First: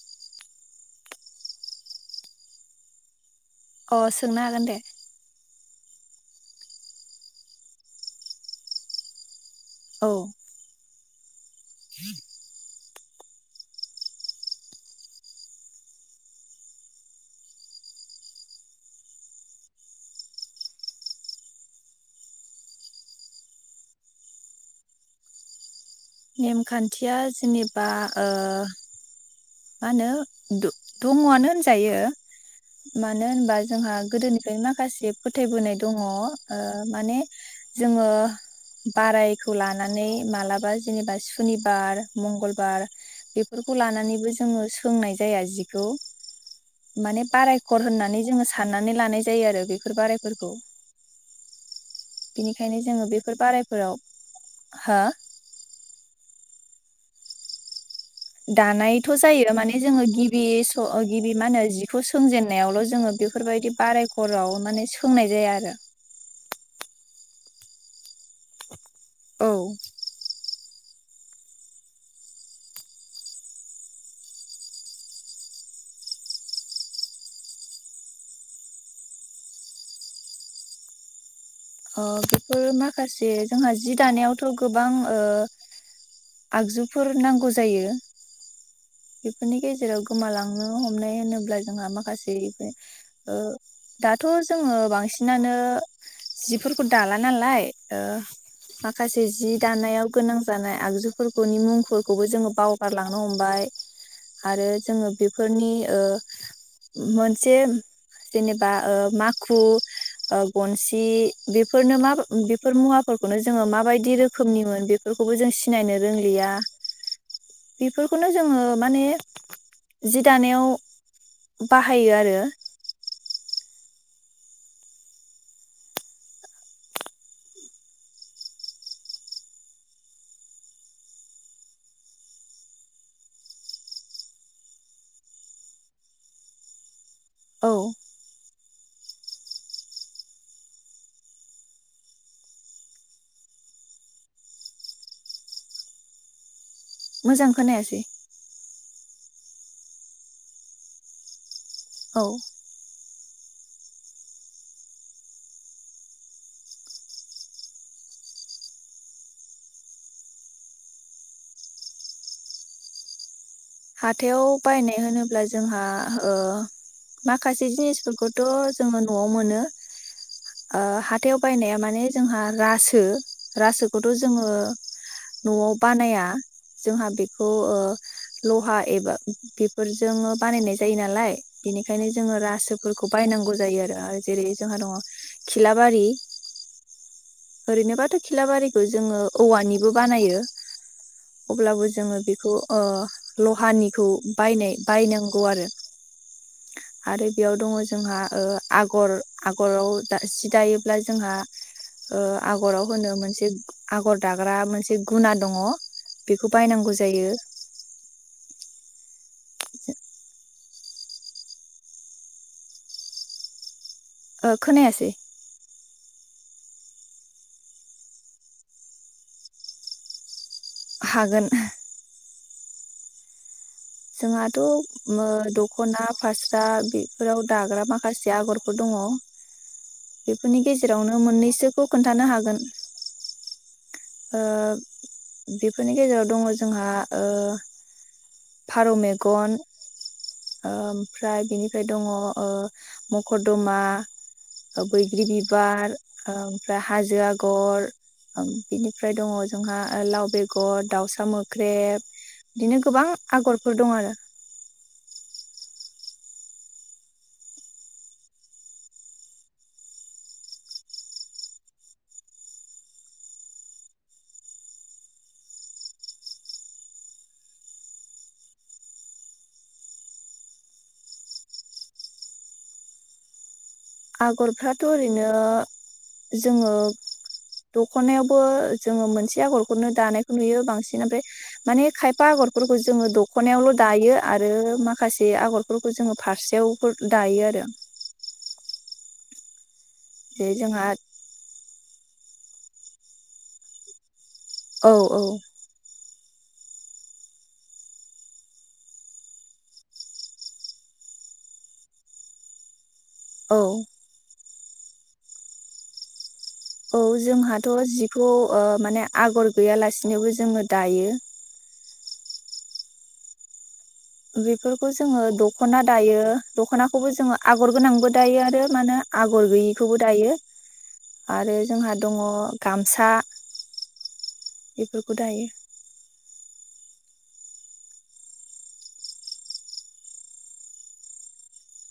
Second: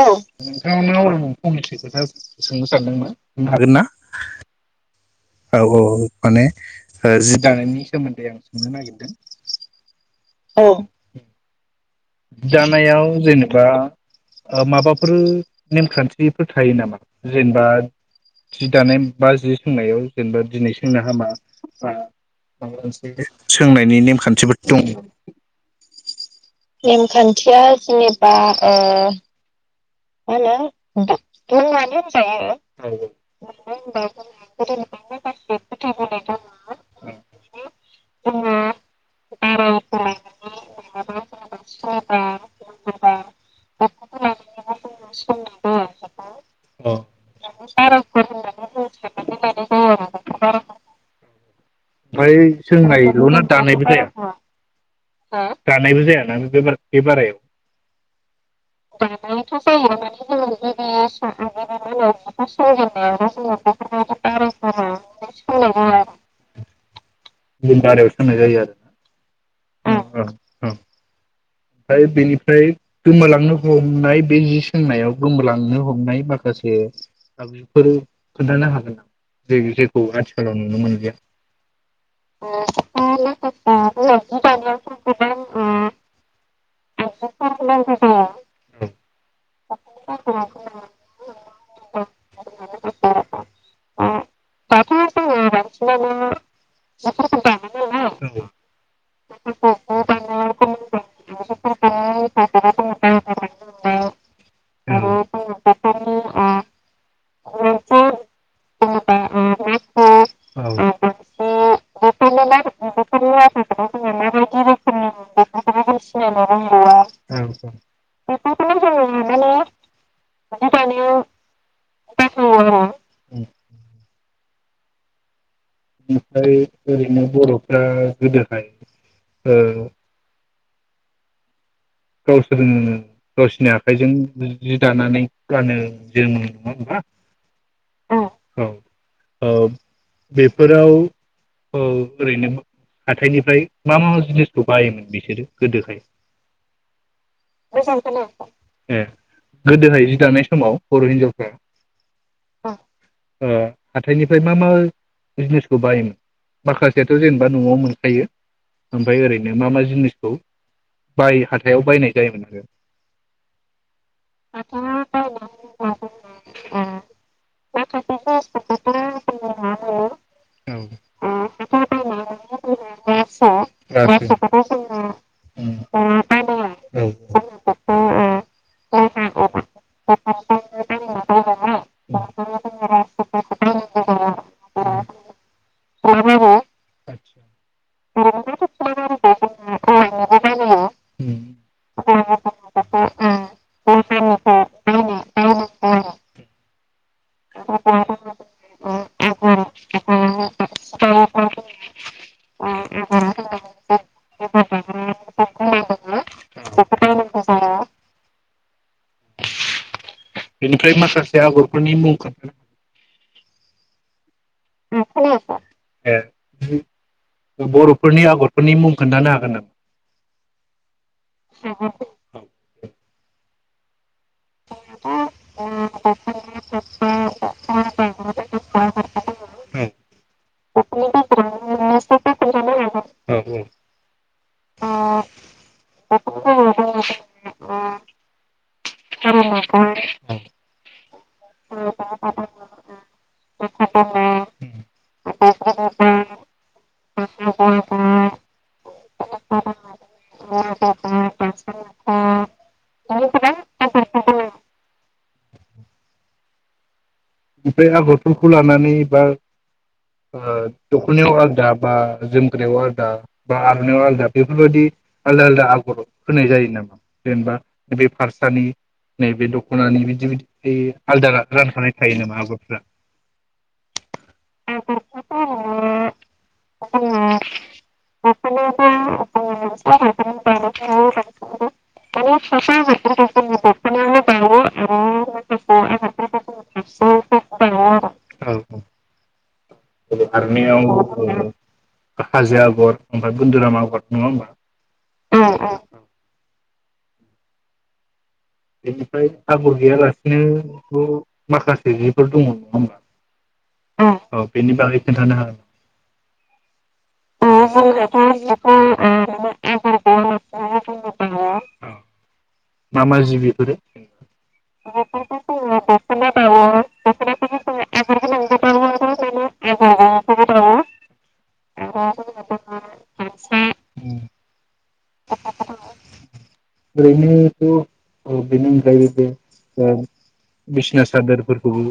औ नोंथांनाव कमस खोथा सोंनो सानदोंमोन । अ सोंनो हागोन दे। औ औ औ माने ओ जि दानायनि सोमोन्दै आं सोंनो औ नागिरदों। औ। ए [inaudible] जानायाव जेनेबा ओ माबाफोर नेमखान्थिफोर थायो नामा जेनेबा जि दानाय बा जि सोंनायाव जेनेबा दिनै सोंनो हामा बा माबा मोनसे सोंनायनि नेमखान्थिफोर दङ? नेमखान्थिया जेनेबा ओ मा होनो द दङआनो होनजायो मानो होनबा जोंहा जोंना गोदोनिफ्रायनो गोदोनि माखासे फोथायबोनाय दङ ओ माने जोङो जोंना बारायखौ बाराय लानानै सोलाय मालाबा जेनेबा सुनिबार सोरबा मंगलबार ओमफ्राय बेफोरखौ लानानैबो जो जोङो सोंनाय जाया जिखौ माने बारायखर होननानै जोङो साननानै लानाय जायो आरो बेफोर बारायफोरखौ ओमफ्राय बिनिखायनो जोङो सोंनायल' बेफोर ना दानायबो बारायफोराव जाया हो दानायबो जायाना बे बार बाराय दानायथ' जायो माने जोङो गिबि गिबि मा होनो जिखौ सोंजेनन्नायावल' जोङो बेफोरबायदि बाराय खराव माने सोंनाय जाया आरो गुबुन बे बारायाव सोंनाय जायो आरो औ। औ। ओमफ्राय बेनिफ्राय गोमालांनो हमनाय बे जि सोंनायाव गोमालांनो हमनाय माखासे आगजुफोर खोन्थानो हागोन नामा जेखौ आथिखालाव नुनो मोनलिया अ बेफोर माखासे जोंहा जि दानायावथ' गोबां ओ गोबां आगजुफोर नांगौ दाथ' जायो बेफोरनि गेजेराव गोमालांनो हमनाय होनोब्ला जोंहा माखासेफोर ओ दाथ' जोङो जोङो बांसिनानो बांसिनानो जिफोरखौ दाला जिफोरखौ नालाय दानो ओ नालाय औ माखासे जि दानायाव गोनां बेफोरखौनो जोङो जानाय माने आगजु फोरफोरखौनि जि मुंफोरखौबो जोङो दानायाव बावगारलांनो हमबाय आरो जोङो बेफोरनि ओ मोनसे जेनेबा ओ माखु ओ गन्सि बेफोरनो मा बेफोर मुवा खौनो जोङो माबायदि रोखोमनिमोन खौबो जों सि बेफोरखौनो [inaudible] जोङो माने जि दानायाव बाहायो बाहायोआरो आरो उम बिदिनो बर'फ्रा गोदोहाय ओ गावसोरनिनो गावसोरनि आखाइजों जि दानानै गानो जोमो नङा होनबा औ औ ओ बेफोराव औ ओरैनो हाथायनिफ्राय मा मा जिनिसखौ बायोमोन बिसोरो गोदोहाय मोजां खोनायासै ए गोदोहाय जि दानाय समाव बर' हिनजावफ्रा औ ओ‌ हाथायनिफ्राय मा मा जिनिसखौ बायोमोन माखासेयाथ' जेनेबा न'आव मोनखायो ओमफाय ओरैनो मा मा जिनिसखौ बायो हाथायाव बायनाय जायो मोन आरो हाथायाव बायनाय होनोब्ला जोंहा ओ माखासे औ जिनिसफोरखौथ' जोंनो न'आव मोनो ओ हाथायाव बायनाया माने जोंहा रासो रासोखौथ' जोङो न'आव बानाया जोंहा बेखौ ओ लहा एबा बेफोरजोंनो बानायनाय जायो नालाय बेनिखायनो जोङो रासोफोरखौ बायनांगौ जायोआरो जेरै जोंहा दङ खिलाबारि ओरैनोबाथ खिलाबारिखौ जोङो औवानिबो बानायो अब्लाबो जोङो बेखौ ओ लहानिखौ बायनाय बायनांगौ आरो आरो बेयाव दङ जोंहा ओ आगर आगराव दा जि दायोब्ला जोंहा ओ आगराव होनो मोनसे आगर दाग्रा मोनसे गुना दङ बेखौ बायनांगौ जायो बेनिफ्राय बेनिफ्राय माखासे आगरफोरनि मुं खोन्था ओ खोनायासै खोन्थानो ए बरफोरनि आगरफोरनि मुं खोन्थानो हागोन नामा हागोन जोंहाथ मो द खना फास्रा बेफोराव दाग्रा मा खासि आगरफोर दङ बेफोरनि गेजेरावनो मोननैसोखौ खोन्थानो हागोन ओ बेफोरनि गेजेराव दङ जोंहा ओ फारौ मेगन ओमफ्राय बिनिफ्राय दङ ओ मकरदमा ओ बैग्रि बिबार ओ ओमफ्राय हाजो आगर ओम बिनिफ्राय दङ जोंहा लाव बेगर औ दाउसा औ मोख्रेब बिदिनो गोबां ओमफ्राय आगरफोर दं आरो बिफोर आगरफोरखौ लानानै बा दखनायाव आलदा बा जोमग्रायाव आलदा बा आरनायाव आलदा बेफोरबायदि आलदा आलदा आगर होनाय जायो नामा जेनेबा बे फारसानि नैबे दखनानि बिदि बिदि थायो आलदा रानखानाय थायो नामा आगरफ्रा आगरफ्राथ ओरैनो जोङो दखनायावबो जोङो मोनसे आगरखौनो दानायखौ नुयो बांसिन ओमफ्राय माने खायफा आगरफोरखौ जोङो दखनायावल दायो आरो माखासे आगरफोरखौ जोङो फास्रा यावबो दायो आरो [unintelligible] जे जोंहा ओ हाजो आगर ओमफ्राय बुन्दुराम आगर नङा होमबा औ औ [unintelligible] आगर गैयालासिनोथ माखासे जिफोर दङ नङा होमबा औ औ बेनि बागै खोनथानो हा औ जोंहाथ जिखौ ओ माने आगर गैयालासिनोबो जोङो दायो औ मा मा जि बिफोरो बेफोरखौ जोङो दखना दायो दखनाखौबो जोङो आगर गोनांबो दायो आरो माहोनो आगर गैयिखौबो दायो आरो जोंहा दङ गामसा बेफोरखौ दायो ओरैनोथ बेनि अनगायैबो ओ बिसना सादोरफोरखौबो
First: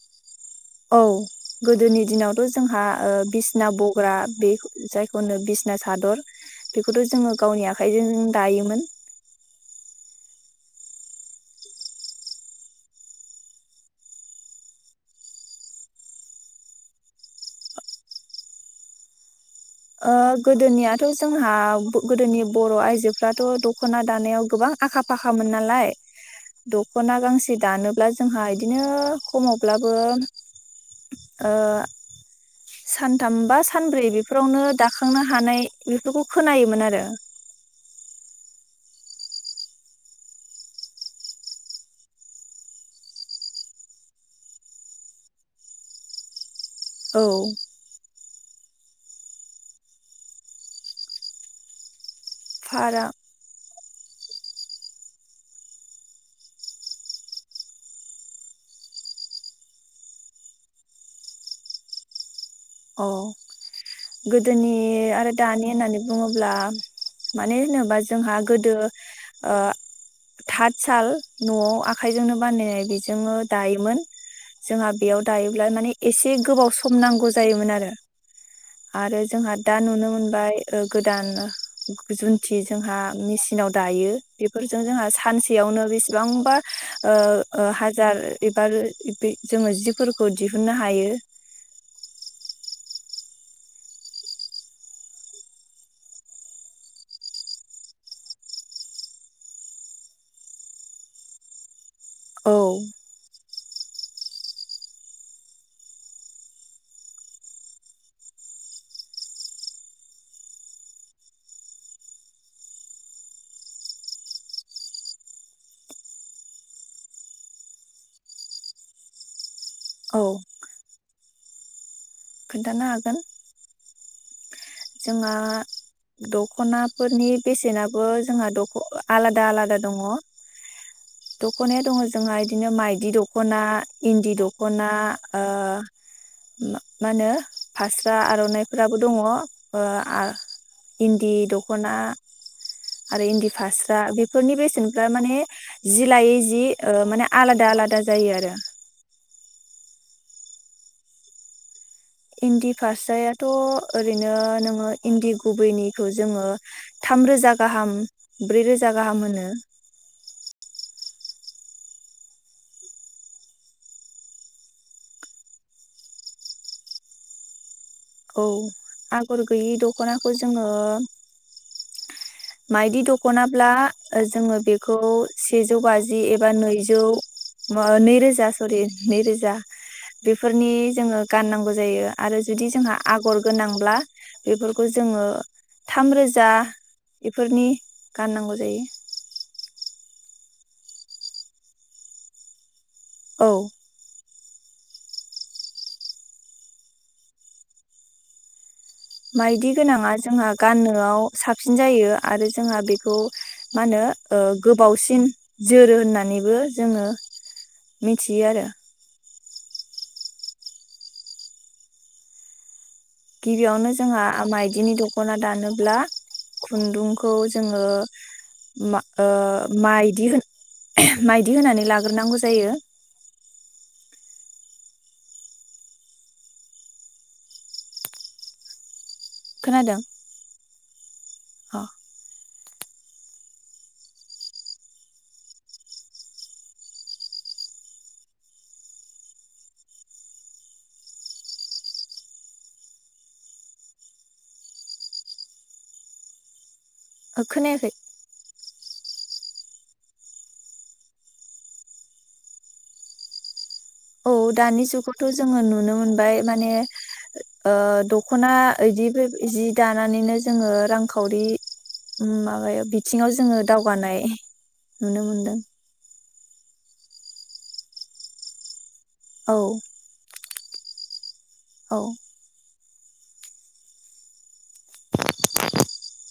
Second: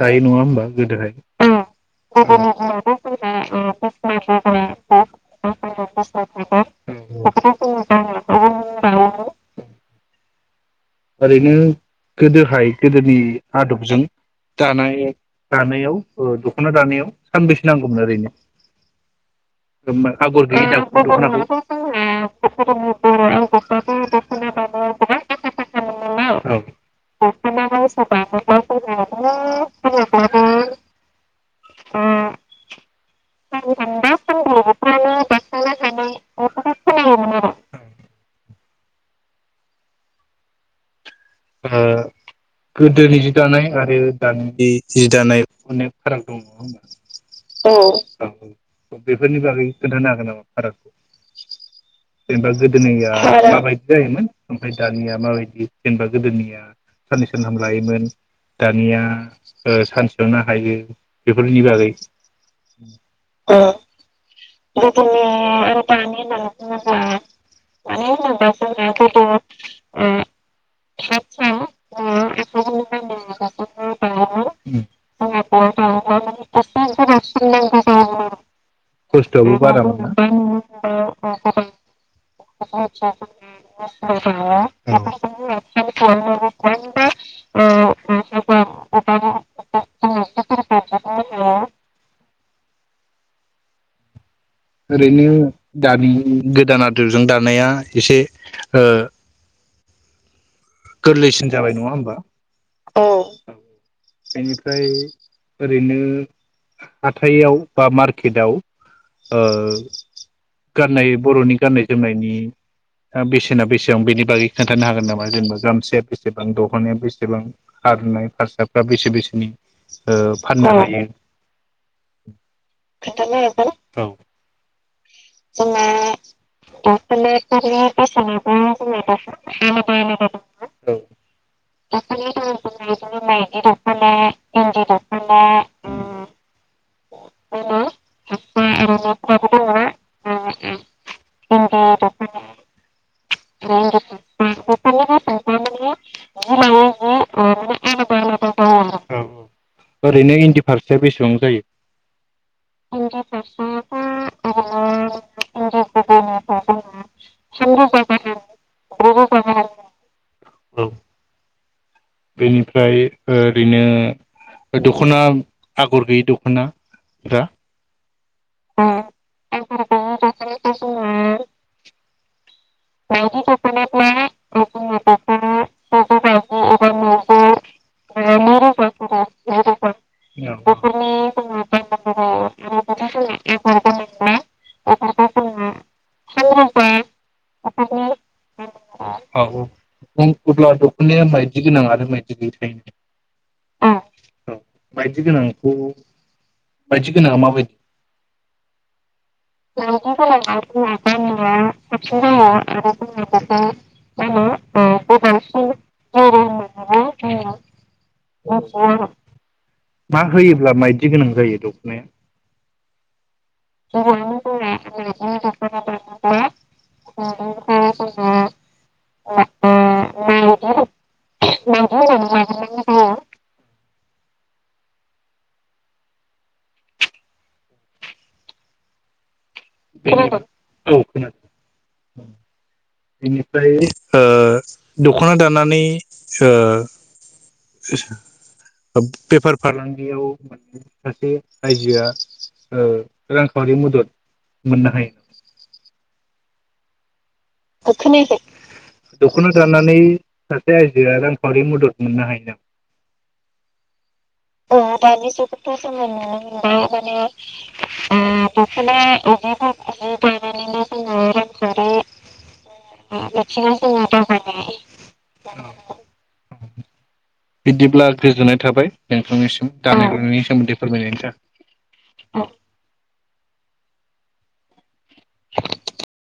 दायो नङा होमबा औ गोदोनि दिनावथ जोंहा ओ बिसना बग्रा बे जायखौनो बिसना सादर बेखौथ जोङो गावनि आखाइजों दायोमोन ओरैनो गोदोहाय गोदोनि आदबजों दानाय दानायाव ओ दखना दानायाव सानबेसे नांगौमोन ओरैनो ओ आगर गैयि गोदोनियाथ जोंहा दख'नाखौ गोदोनि बर आइजोफ्राथ दखना दानायाव गोबां आखा फाखा मोन नालाय नालाय दखना गांसे दानोब्ला जोंहा बिदिनो खमावब्लाबो ओ सानथाम बा सानब्रै बेफोरावनो दाखांनो औ हानाय बेफोरखौ ओ खोनायोमोन आरो गोदोनि जि दानाय आरो दानि जि दानाय अनेक फाराग दं औ औ बेफोरनि बागै खोन्थानो हागोन नामा फारागखौ जेनेबा गोदोनिया फाराग माबादि जायोमोन ओमफ्राय दानिया माबायदि जेनेबा गोदोनिया साननै सानथाम लायोमोन दानिया ओ सानसेयावनो हायो बेफोरनि बागै औ ओ गोदोनि आरो दानि आरो होननानै दानि बुङोब्ला होननानै माने जेनेबा मानो जोंहा होनोबा गोदो जोंना ओ ओ थार्द साल सान न'आव आ ओ आखाइजोंनो बानायनाय आखाइजोंनो बेजोंनो दायोमोन जोंहा बेयाव दायोब्ला माने एसे गोबाव सम नांगौ जायोमोन आरो आरो जोंहा खस्थ'आबो दा बारा नुनो मोना। मोनबाय गोदान औ जुन्थि जोंहा मेसिनाव दायो बेफोरजों जोंहा सानसेयावनो बेसेबांबा ओ ओ हाजार एबार जोङो जिफोरखौ दिहुनन्नो हायो ओरैनो दानि गोदान आदबजों दानाया एसे ओ गोरलैसिन जाबाय नङा होमबा? औ बेनिफ्राय ओरैनो हाथायाव बा मार्केटआव ओ गाननाय बर'नि गाननाय जोमनायनि बेसेना बेसेबां बेनि बागै खोन्थानो हागोन नामा जेनेबा गामसाया बेसेबां दखनाया बेसेबां आरनाय फारसा बा बेसे बेसेनि ओ औ फाननो हायो खोन्थानो हागोन औ जोंहा जोंना दख'नाफोरनि बेसेनाबो जोंहा दख आलादा आलादा दङ दख'नाया दङ जोंहा इदिनो माइदि दख'ना इन्दि दख'ना ओ मा होनो दङ फास्रा आर'नाइफोराबो दङ। आर'नाइफ्राबो ओ आ दङ इन्दि दख'ना आरो इन्दि फास्रा बेफोरनि बेसेनफ्रा माने जि लायै जि ओ माने आलादा आलादा जायो आरो औ औ ओरैनो इन्दि फारसाया बेसेबां जायो? इन्दि फारसायाथ' ओरैनो नोङो इन्दि गुबैनिखौ जोङो थामरोजा गाहाम ब्रै रोजा गाहाम होनो औ बेनिफ्राय ओरैनो दख'ना आगर गैयि दख'ना दा औ आगर गैयि दख'नाखौ जोङो माइदि दखनाब्ला जोङो बेखौ से जौ बाजि एबा नैजौ मा नै रोजास सरि नै रोजा बेफोरनि जोङो गाननांगौ जायो आरो जुदि जोंहा आगर गोनांब्ला [unintelligible] बेफोरखौ जोङो थामरोजा बेफोरनि गाननांगौ जायो। अ अब्ला दख'नाया माइायदि गोनां आरो मायदि गैयै थायो। औ मायदि गोनांखौ मायदि गोनाङा माबायदि? माइदि गोनाङा जोंहा गाननोआव साबसिन जायो आरो जोंहा बेखौ मा होनो ओ गोबावसिन जोरो होननानैबो जोङो मिथियो आरो। मा होयोब्ला मायदि गोनां जायो दखनाया? गिबियावनो जोंहा माइदिनि दख'ना दानोब्ला खुन्दुंखौ जोङो माइदि ओ माइ बि माइ माइदि होनानै बिदि होनानै लाग्रोनांगौ जायो। खोनादों बेनि औ खोनादों अ बेनिफ्राय ओ दख'ना दानानै ओ बेफार फालांगियाव मोन सासे आयजोआ रांखावरि मदद मोननो हायो। खोनायाखै दख'ना दानानै सासे आयजोआ रांखावरि मदद मोननो हायो नामा? औ दानि जुगावथ जोंङो नुनो मोनबाय ओ माने ओ दखना इदि जि इदिखौ दानानैनो जोङो रांखवरि ओम माबायाव बिथिङाव जोङो दावगानाय नुनो मोनदों। बिदिब्ला गोजोननाय थाबाय। औ नोंथांनिसिम दानि [unintelligible] सोमोनदै फोरमायनायनि था औ [inaudible]